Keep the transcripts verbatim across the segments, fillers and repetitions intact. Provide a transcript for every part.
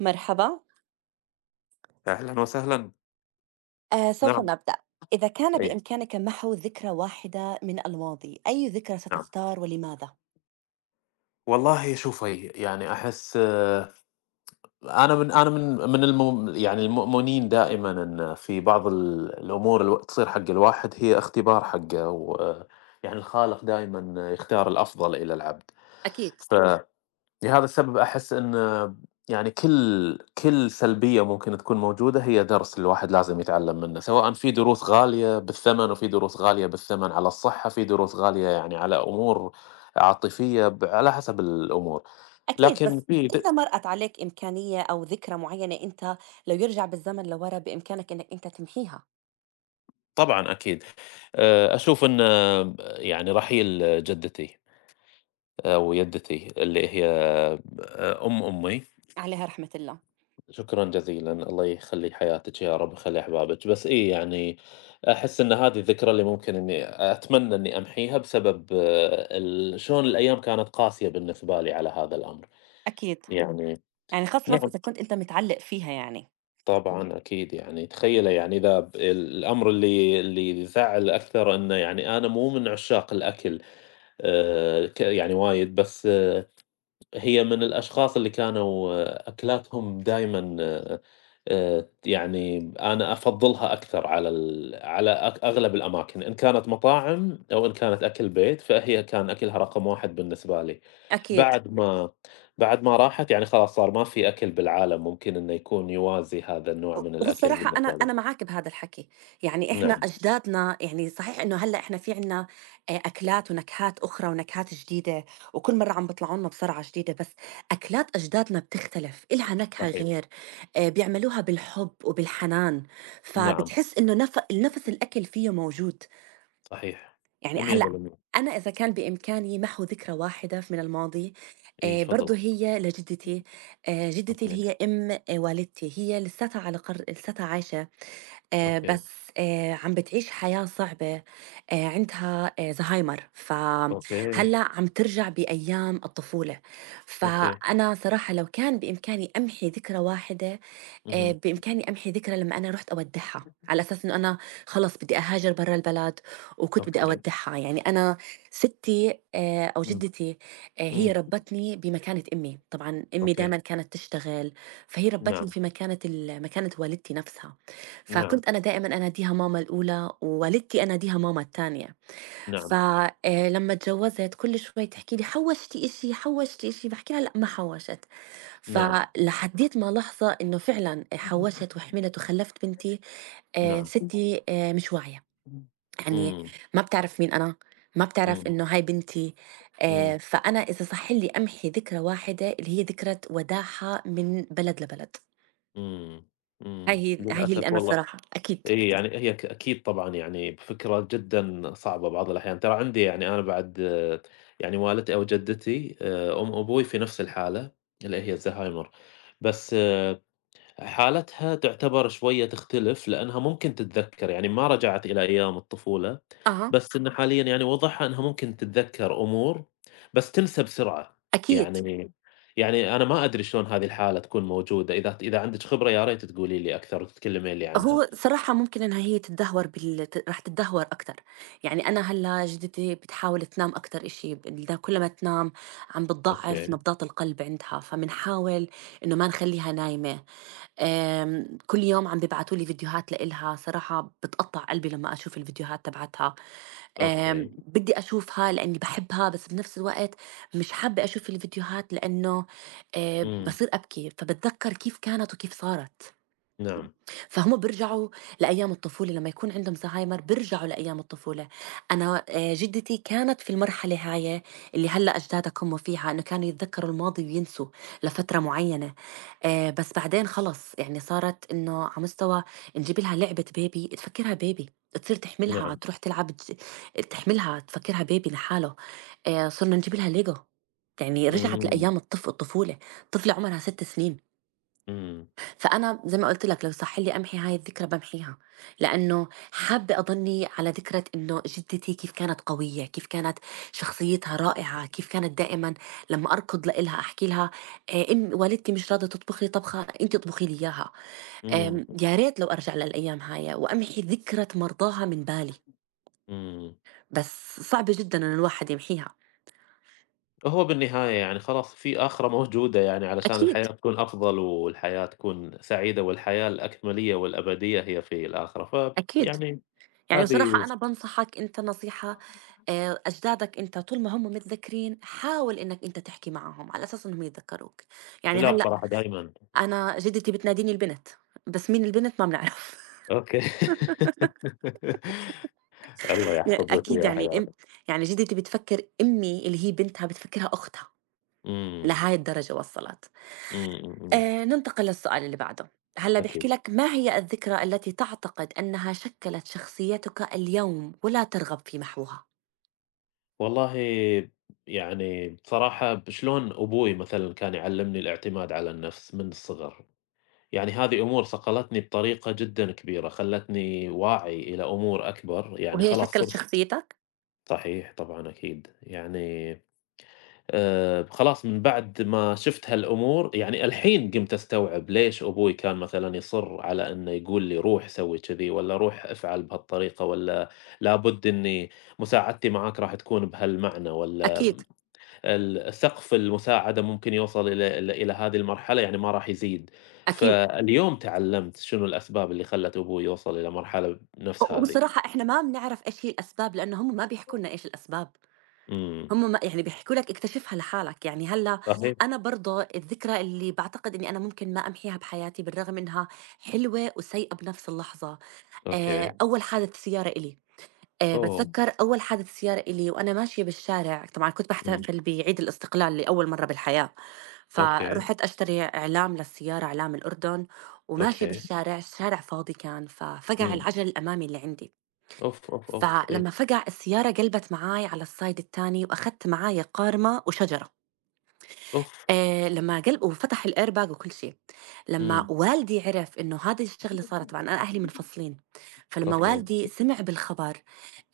مرحبا. أهلًا وسهلًا، آه، سوف نعم، نبدأ. إذا كان أي بإمكانك محو ذكرى واحدة من الماضي، أي ذكرى نعم. ستختار ولماذا؟ والله شوفي، يعني أحس آه، أنا من أنا من من الم يعني المؤمنين دائمًا إن في بعض ال الأمور الو تصير حق الواحد هي اختبار حقه، ويعني الخالق دايمًا يختار الأفضل إلى العبد، أكيد، ف لهذا السبب أحس إن يعني كل كل سلبية ممكن تكون موجودة هي درس الواحد لازم يتعلم منه، سواء في دروس غالية بالثمن وفي دروس غالية بالثمن على الصحة، في دروس غالية يعني على أمور عاطفية ب على حسب الأمور، أكيد، لكن بس في د إذا مرأت عليك إمكانية أو ذكرى معينة أنت، لو يرجع بالزمن لورا بإمكانك إنك أنت تمحيها. طبعًا أكيد، آآ أشوف إن أه، يعني رحيل جدتي أو يدتي اللي هي أه، أم أمي. عليها رحمة الله. شكرًا جزيلًا، الله يخلّي حياتِك يا رب ويخلّي أحبابِك، بس إي يعني أحس إن هذه الذكرى اللي ممكن إني أتمنى إني أمحيها بسبب آه، ال شلون الأيام كانت قاسية بالنسبة لي على هذا الأمر، أكيد، إمم. يعني يعني خاصة نعم. إذا كنت أنت متعلق فيها يعني. طبعًا أكيد يعني تخيّلي يعني إذا ب الأمر اللي اللي يزعّل أكثر إنه يعني أنا مو من عشاق الأكل، آآ، ك يعني وايد بس آه، هي من الأشخاص اللي كانوا آه، أكلاتهم دايمًا آآ، يعني أنا أفضّلها أكثر على ال على أك أغلب الأماكن، إن كانت مطاعم أو إن كانت أكل بيت، فهي كان أكلها رقم واحد بالنسبة لي. أكيد. بعد ما بعد ما راحت يعني خلاص صار ما في أكل بالعالم ممكن إنه يكون يوازي هذا النوع من الأكل والصراحة أنا بالنسبة لي. أنا معاك بهذا الحكي، يعني إحنا نعم أجدادنا يعني صحيح إنه هلأ إحنا في عنا آآ أكلات ونكهات أخرى ونكهات جديدة، وكل مرّة عم بيطلعوا لنا بصنعة جديدة، بس أكلات أجدادنا بتختلف، إلها نكهة صحيح، غير، آآ بيعملوها بالحب وبالحنان، نعم فبتحس إنه نف نَفَس الأكل فيه موجود. صحيح، يعني هلأ مية بالمية أنا إذا كان بإمكاني محو ذكرى واحدة ف من الماضي، إي آآ تفضل. برضه هي لجدتي، آآ جدتي أوكي، اللي هي أم آه، والدتي، هي لساتها على قر لساتها عايشة، آآ أوكي، بس آآ عم بتعيش حياة صعبة، آآ عندها آه، زهايمر، أوكي، فهلّأ عم ترجع بأيام الطفولة. أوكي، فأنا صراحة لو كان بإمكاني أمحي ذكرى واحدة، آه، اهم، بإمكاني أمحي ذكرى لما أنا رحت أودعها على أساس إنه أنا خلص بدي أهاجر برا البلد وكنت بدي أوكي، أودعها، يعني أنا ستي، آه، أو إمم. جدتي، آه، هي إمم، ربتني بمكانة أمي، طبعا أمي أوكي، دائما كانت تشتغل، فهي ربتني نعم، في مكانة ال- مكانة والدتي نفسها. نعم، فكنت أنا دائما أناديها ماما الأولى، ووالدتي أناديها ماما الثانية. نعم، فلما اتجوزت كل شوي تحكي لي حوشتي إشي حوشتي إشي، بحكي لها لا ما حوشت، نعم، فلحديت ما لحظة إنه فعلا حوشت وحملت وخلفت بنتي. آه، نعم. ستي آه، مش واعية، يعني إمم، ما بتعرف مين أنا، ما بتعرف إمم، إنه هاي بنتي. إمم، آه، فأنا إذا صح لي أمحي ذكرى واحدة اللي هي ذكرى وداعها من بلد لبلد، إمم، هاي إمم، هي هاي هي للأسف اللي أنا والله. صراحة أكيد. إي يعني هي ك أكيد طبعًا يعني فكرة جدًا صعبة بعض الأحيان، ترى عندي يعني أنا بعد آه، يعني والدتي أو جدتي آآ، أم أبوي في نفس الحالة اللي هي الزهايمر، بس حالتها تعتبر شوية تختلف، لأنها ممكن تتذكّر، يعني ما رجعت إلى أيام الطفولة، أها. بس إنه حاليًا يعني وضعها إنها ممكن تتذكّر أمور، بس تنسى بسرعة، أكيد يعني يعني أنا ما أدري شلون هذه الحالة تكون موجودة، إذا إذا عندِك خبرة يا ريت تقولي لي أكثر وتتكلمين لي عنها. هو صراحة ممكن إنها هي تتدهور بال ت راح تتدهور أكتر، يعني أنا هلّأ جدتي بتحاول تنام أكتر إشي، بدها كل ما تنام عم بتضعّف أوكي، نبضات القلب عندها، فبنحاول إنه ما نخلّيها نايمة. آمم، كل يوم عم بيبعتوا لي فيديوهات لإلها، صراحة بتقطّع قلبي لمّا أشوف الفيديوهات تبعتها. آمم، أوكي، بدي أشوفها لإني باحبها، بس بنفس الوقت مش حابة أشوف الفيديوهات، لإنه آآ إمم، باصير أبكي، فباتذكّر كيف كانت وكيف صارت. نعم، فهم بيرجعوا لأيام الطفولة، لما يكون عندهم زهايمر بيرجعوا لأيام الطفولة. أنا، آه، جدتي كانت في المرحلة هاي، اللي هلأ أجدادك هم فيها، إنه كانوا يتذكروا الماضي وينسوا لفترة معينة، آه، بس بعدين خلص يعني صارت إنه على مستوى نجيب لها لعبة بيبي تفكرها بيبي، تصير تحملها نعم، تروح تلعب، تج- تحملها تفكرها بيبي لحاله. آه، صرنا نجيب لها ليجو، يعني رجعت إمم، لأيام الطفل الطفولة، طفلة عمرها ست سنين. إمم، فأنا زي ما قُلت لك لو صح لي أمحي هاي الذكرى بامحيها، لإنه حابة أضلني على ذكرى إنه جدتي كيف كانت قوية، كيف كانت شخصيتها رائعة، كيف كانت دائمًا لمّا أركض لإلها أحكي لها، آآ إم والدتي مش راضية تطبخ لي طبخة، أنتِ اطبخي لي إياها. إمم، آمم يا ريت لو أرجع للأيام هاي وأمحي ذكرى مرضاها من بالي، إمم. بس صعب جدًا إنه الواحد يمحيها. هو بالنهاية يعني خلاص في آخرة موجودة يعني علشان أكيد، الحياة تكون أفضل والحياة تكون سعيدة والحياة الأكملية والأبدية هي في الآخرة ف أكيد، يعني يعني هذه. بصراحة أنا بانصحك أنت نصيحة، آآ أجدادك أنت طول ما هم متذكرين، حاول إنّك أنت تحكي معاهم على أساس إنّهم يتذكّروك. يعني لا هلّأ بصراحة دايمًا. أنا جدتي بتناديني البنت، بس مين البنت ما بنعرف. أوكي. الله ي يحفظ لك أكيد، إياها يعني يا إم رب. يعني جدتي بتفكّر أمي اللي هي بنتها، بتفكّرها أختها، إمم، لهاي الدرجة وصّلت. إمم، إمم، إمم، آآ ننتقل للسؤال اللي بعده، هلّأ أكيد. بيحكي لك ما هي الذكرى التي تعتقد أنها شكّلت شخصيتك اليوم ولا ترغب في محوها؟ والله يعني بصراحة شلون أبوي مثلًا كان يعلمني الاعتماد على النفس من الصغر. يعني هذه أمور صقلتني بطريقة جدًا كبيرة، خلّتني واعي إلى أمور أكبر، يعني وهي خلاص شكّلت صرت. شخصيتك؟ صحيح طبعًا أكيد، يعني آآ خلاص من بعد ما شُفت هالأمور يعني الحين قمت أستوعب ليش أبوي كان مثلًا يصِر على إنه يقول لي روح سوي كذي والّا روح افعل بهالطريقة والّا لابد إني مساعدتي معاك راح تكون بهالمعنى والّا أكيد، ال سقف المساعدة ممكن يوصل إلى إلى إلى هذه المرحلة، يعني ما راح يزيد. أكيد. فاليوم تعلمت شنو الأسباب اللي خلّت أبوي يوصل إلى مرحلة نفس هذه. وبصراحة إحنا ما بنعرف إيش هي الأسباب، لإنه هم ما بيحكوا لنا إيش الأسباب، إمم، هم ما يعني بيحكوا لك، اكتشفها لحالك، يعني هلّا صحيح، أنا برضه الذكرى اللي باعتقد إني أنا ممكن ما أمحيها بحياتي بالرغم إنها حلوة وسيئة بنفس اللحظة. آآ أوكي، إمم. أول حادث سيارة إلي، آآ أوه! باتذكّر أول حادث سيارة إلي وأنا ماشية بالشارع. طبعًا كنت إمم، باحتفل بعيد الاستقلال لأول مرّة بالحياة. إمم. أوكي، فرُحت أشتري إعلام للسيارة، إعلام الأردن، وماشية أوكي، بالشارع، الشارع فاضي كان، ففقع إمم، العجل الأمامي اللي عندي. أوف، أوف، أوف، أيوه، فلمّا فجأة السيارة قلبت معاي على الside التاني وأخدت معايا قارمة وشجرة، أوف! آآ لمّا قل وفتح الair bag وكل شي. لمّا إمم، إمم. والدي عرف إنه هذه الشغلة صارت، طبعًا أنا أهلي منفصلين، فلمّا أوكي، والدي سمع بالخبر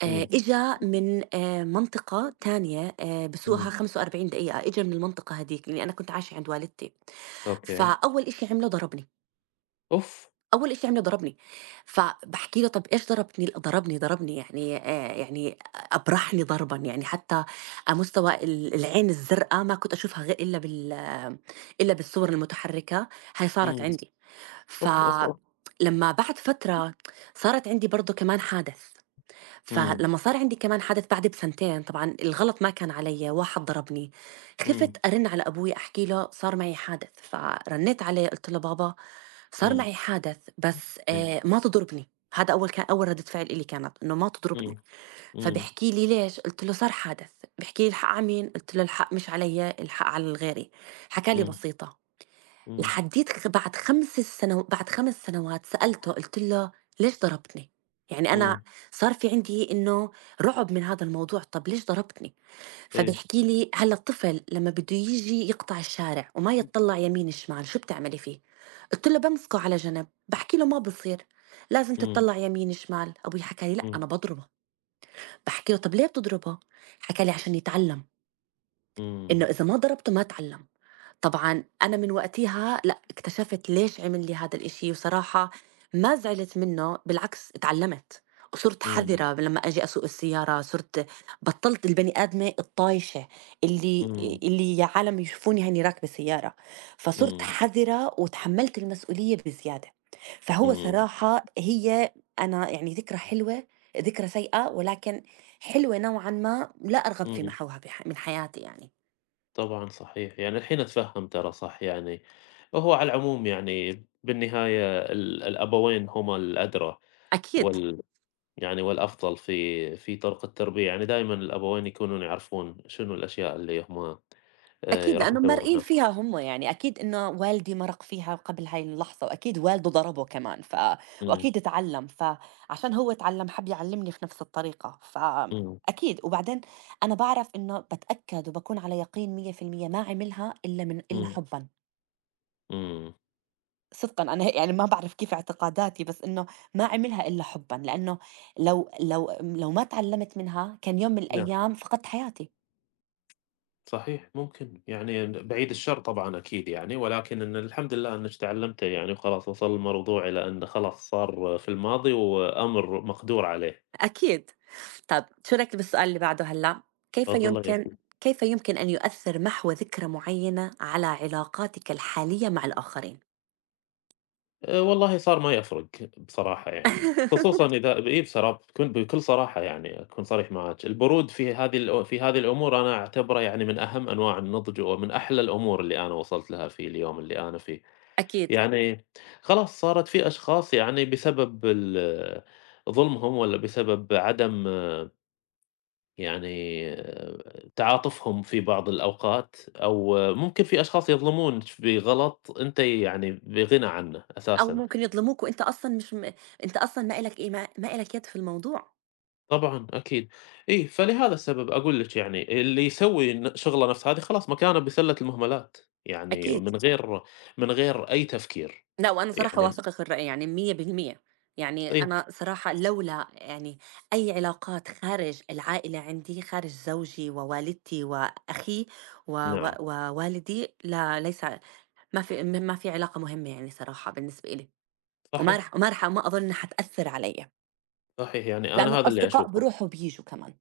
آآ إمم. إمم، إجا من آآ منطقة تانية، آآ بسوقها إمم، إمم. 45 دقيقة، إجا من المنطقة هاديك لإني أنا كنت عايشة عند والدتي، أوكي. أوكي، فأول إشي عمله ضربني. أوف! أول إشي عمله ضربني، فباحكي له: "طَب إيش ضربتني؟" لأ، ضربني، ضربني، يعني آآ يعني أبرحني ضربًا، يعني حتى على مستوى ال العين الزرقا ما كنت أشوفها غير إلا بال إلا بالصور المتحركة، هاي صارت إمم، عندي. أوف، أوف، أوف، فلمّا بعد فترة صارت عندي برضه كمان حادث. إمم. إمم، فلمّا صار عندي كمان حادث بعد بسنتين، طبعًا الغلط ما كان عليَّ، واحد ضربني، خِفت. إمم. إمم، أرن على أبوي أحكي له صار معي حادث، فرنيت عليه قُلت له: "بابا، صار إمم، معي حدث، بس إمم، آآ ما تضربني." هذا أول ك أول ردة فعل إلي كانت إنه ما إمم، تضربني. إمم، فبيحكي لي: "ليش؟" قُلت له: "صار حدث." بيحكي لي: "الحق على مين؟" قُلت له: "الحق مش عليَّ، الحق على غيري." حكى لي إمم، بسيطة. إمم، لحديت خ بعد 5 سنو بعد 5 سنوات سألته، قُلت له: "ليش ضربتني؟" يعني أنا إمم، صار في عندي إنه رعب من هذا الموضوع. طَب ليش ضربتني؟ إيه، فبيحكي لي: هلا الطفل لما بده يجي يقطع الشارع وما يتطلع يمين شمال شو بتعملي فيه؟ قلت له: بمسكه على جنب، بحكي له ما بصير، لازم إمم، تتطلع يمين شمال. ابوي حكى لي: لا، إمم، انا بضربه. بحكي له: طب ليه بتضربه؟ حكى لي: عشان يتعلم، انه إمم، اذا ما ضربته ما تعلم. طبعًا أنا من وقتها، لأ، اكتشفت ليش عمل لي هذا الإشي، وصراحة ما زعلت منّه، بالعكس اتعلّمت، وصُرت إمم. حذرة، ب لمّا أجي أسوق السيارة، صُرت بطّلت البني آدمة الطايشة اللي إمم، اللي يا عالم يشوفوني هاني راكبة سيارة، فصُرت إمم، حذرة وتحمّلت المسؤولية بزيادة. فهو إمم، صراحة هي، أنا يعني ذكرى حلوة، ذكرى سيئة ولكن حلوة نوعًا ما، لا أرغب في إمم، محوها بح من حياتي يعني. طبعًا صحيح، يعني الحين أتفهم ترى صح يعني، هو على العموم يعني بالنهاية ال الأبوين هما الأدرى أكيد. وال يعني والأفضل في في طرق التربية، يعني دايمًا الأبوين يكونون يعرفون شنو الأشياء اللي هما آآ أكيد، راح لأنه مارقين يسوونها. فيها هم يعني، أكيد إنه والدي مرَق فيها قبل هاي اللحظة، وأكيد والده ضربه كمان. ف إمم، وأكيد اتعلّم، فعشان هو اتعلّم حَب يعلّمني في نفس الطريقة، إمم، فأكيد. وبعدين أنا باعرف إنه باتأكد وباكون على يقين مية بالمية، ما عملها إلا من إلا إمم، حُبًا. إمم، صدقًا أنا هيك يعني ما باعرف كيف اعتقاداتي، بس إنه ما عملها إلا حُبًا، لأنه لو لو لو ما اتعلّمت منها كان يوم من نعم. الأيام فقدت حياتي. صحيح ممكن، يعني بعيد الشر طبعًا أكيد يعني، ولكن إن الحمد لله إنِّك تعلمتِ يعني وخلاص وصل الموضوع إلى أنه خلاص صار في الماضي وأمر مقدور عليه، أكيد. طَب شو رأيك بالسؤال اللي بعده هلّأ؟ كيف أفضلية. يمكن كيف يمكن أن يؤثّر محو ذكرى معيّنة على علاقاتِك الحالية مع الآخرين؟ آآ والله صار ما يفرق بصراحة يعني، خصوصًا إذا إيه بصرا بكون بكل صراحة يعني أكون صريح معاك، البرود في هذه الأ في هذه الأمور أنا أعتبره يعني من أهم أنواع النضج ومن أحلى الأمور اللي أنا وصلت لها في اليوم اللي أنا فيه. أكيد. يعني خلاص صارت في أشخاص يعني بسبب ال ظلمهم والّا بسبب عدم يعني تعاطفهم في بعض الأوقات، أو ممكن في أشخاص يظلمون ش بغلط أنت يعني بغنى عنه أو أساسًا، ممكن يظلموك وأنت أصلًا مش م أنت أصلًا ما إلك، إي ما ما إلك يد في الموضوع. طبعًا أكيد، إي فلهذا السبب أقول لِك يعني اللي يسوي ن شغلة نفس هذه خلاص مكانه بسلة المهملات، يعني أكيد. من غير من غير أي تفكير، لأ، وأنا صراحة يعني أوافقِك الرأي يعني مية بالمية، يعني إي، أنا صراحة لولا يعني أي علاقات خارج العائلة عندي، خارج زوجي ووالدتي وأخي و و نعم، ووالدي، لا ليس ما في م ما في علاقة مهمة يعني صراحة بالنسبة إلي، وما صحيح، رح وما رح وما أظن إنها حتأثّر عليَّ، صحيح، يعني لأنه أنا هذا اللي الأصدقاء أشوفه. بيروحوا وبييجوا كمان.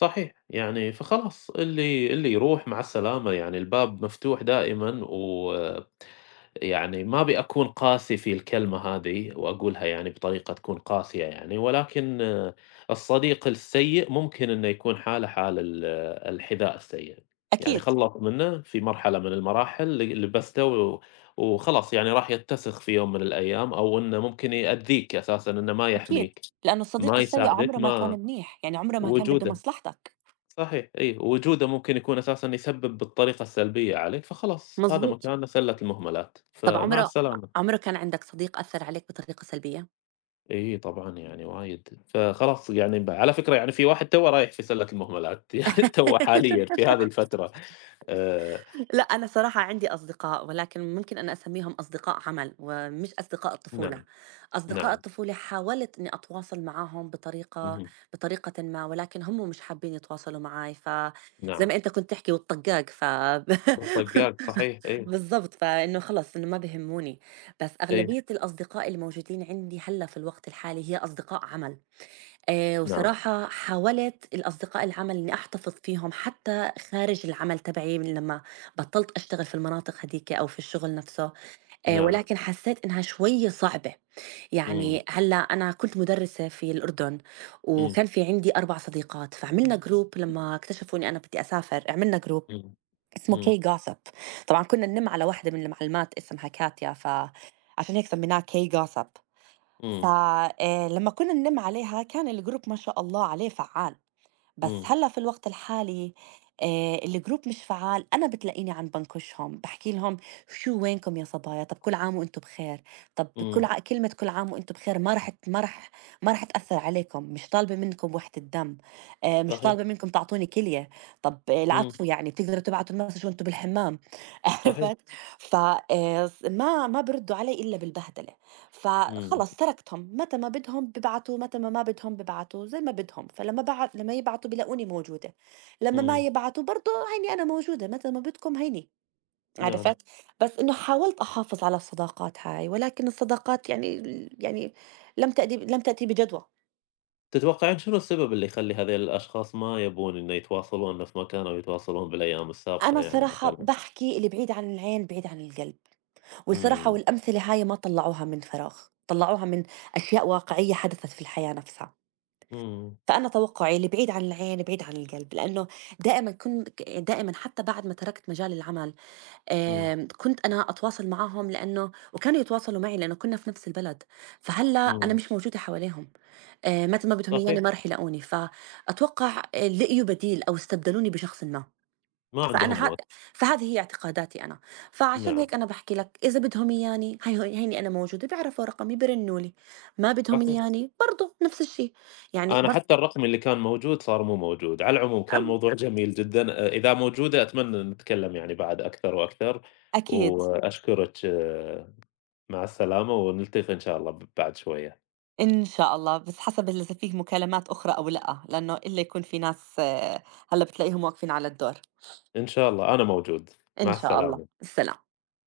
صحيح، يعني فخلاص اللي اللي يروح مع السلامة يعني الباب مفتوح دائمًا ويعني ما أبي أكون قاسي في الكلمة هذه وأقولها يعني بطريقة تكون قاسية يعني، ولكن آه، الصديق السيء ممكن إنه يكون حاله حال ال آه، الحذاء السيء، يعني أكيد، خلّص منه في مرحلة من المراحل ل لبسته و وخلاص يعني راح يتسخ في يوم من الأيام أو إنه ممكن يأذيك أساسًا إنه ما أكيد، يحميك، لأنه الصديق ما السيء يساعدك، عمره ما كان ما منيح، يعني عمره ما كان بده وجوده. مصلحتك. صحيح أي، وجوده ممكن يكون أساسًا يسبب بالطريقة السلبية عليك، فخلاص هذا مضبوط، مكانه سلة المهملات، طَب فمع عمره السلامة. عمره كان عندك صديق أثّر عليك بطريقة سلبية؟ إي طبعًا يعني وايد، فخلاص يعني ب على فكرة يعني في واحد توّه رايح في سلة المهملات يعني توّه حاليًا في هذه الفترة آآ، لأ، أنا صراحة عندي أصدقاء، ولكن ممكن أنا أسميهم أصدقاء عمل ومش أصدقاء الطفولة. نعم، أصدقاء نعم، الطفولة حاولت إني أتواصل معاهم بطريقة اهم، بطريقةٍ ما، ولكن هم مش حابين يتواصلوا معاي، فزي نعم، ما أنت كنت تحكي والطقاق ف بالطقاق صحيح أي، بالضبط، فإنه خلص إنه ما بيهموني. بس أي، أغلبية الأصدقاء الموجودين عندي هلّأ في الوقت الحالي هي أصدقاء عمل. آآ نعم، وصراحة حاولت الأصدقاء العمل إنّي أحتفظ فيهم حتى خارج العمل تبعي من لمّا بطّلت أشتغل في المناطق هاديك أو في الشغل نفسه، آآ نعم، ولكن حسّيت إنها شوية صعبة، إمم، يعني هلّا أنا كنت مُدرّسة في الأردن، إمم، وكان في عندي 4 صديقات، فعملنا group لمّا اكتشفوا إنّي أنا بدي أسافر، عملنا group إمم، اسمه إمم، K gossip. طبعًا كنّا نلِم على واحدة من المعلمات اسمها كاتيا، فعشان هيك سميناه K gossip. إمم، فلما كنا نلم عليها كان الجروب ما شاء الله عليه فعال، بس إمم، هلا في الوقت الحالي آه، الجروب مش فعال، انا بتلاقيني عم بنكشهم، بحكي لهم: شو وينكم يا صبايا، طب كل عام وانتم بخير. طب إمم، كل ع... كلمه كل عام وانتم بخير، ما رح ت- ما رح ما رح تاثر عليكم، مش طالبه منكم وحده الدم، آه، مش صحيح، طالبه منكم تعطوني كليه، طب آه، إمم، العفو، يعني بتقدروا تبعتوا المسج وانتم بالحمام. صحيح، عرفت، فما ما ما بردوا علي الا بالبهدله، إمم، فخلص تركتهم، متى ما بدهم ببعتوا، متى ما ما بدهم ببعتوا زي ما بدهم، فلما بعت لما يبعتوا بلاقوني موجودة، لما ما إمم، يبعتوا برضه هيني أنا موجودة، متى ما بدكم هيني، نعم. عرفت. بس إنه حاولت أحافظ على الصداقات هاي، ولكن الصداقات يعني يعني لم تأتي لم تأتي بجدوى. تتوقعين شنو السبب اللي يخلّي هذيل الأشخاص ما يبون إنه يتواصلون نفس ما كانوا يتواصلون بالأيام السابقة أنا يعني صراحة مثلًا؟ بحكي اللي بعيد عن العين بعيد عن القلب، والصراحة إمم، والأمثلة هاي ما طلعوها من فراغ، طلعوها من أشياء واقعية حدثت في الحياة نفسها. إمم، فأنا توقُّعي اللي بعيد عن العين بعيد عن القلب، لإنه دائمًا كن ك دائمًا حتى بعد ما تركت مجال العمل، إمم، آمم، كنت أنا أتواصل معاهم لإنه وكانوا يتواصلوا معي لإنه كنا في نفس البلد. فهلّأ أنا إمم، مش موجودة حواليهم، آآ، متى ما بدهم إياني صحيح، ما رح يلاقوني، فأتوقّع آآ، لقيوا بديل أو استبدلوني بشخصٍ ما، ما عندهم فأنا ه وقت، فهذه هي اعتقاداتي أنا، فعشان نعم، هيك أنا باحكي لك إذا بدهم إياني هي هيني أنا موجودة، بيعرفوا رقمي بيرنّوا لي، ما بدهم صحيح. إياني برضه نفس الشي، يعني أنا بس. حتى الرقم اللي كان موجود صار مو موجود، على العموم كان موضوع جميل جدًا، أ إذا موجودة أتمنى نتكلم يعني بعد أكثر وأكثر، أكيد. وأشكرِك آه، مع السلامة ونلتقي إن شاء الله ب بعد شوية، إن شاء الله، بس حسب إذا فيه مكالمات أخرى أو لأ، لأنه إلا يكون في ناس، آه، هلّأ بتلاقيهم واقفين على الدور، إن شاء الله أنا موجود، مع إن شاء الله، السلامة. السلام.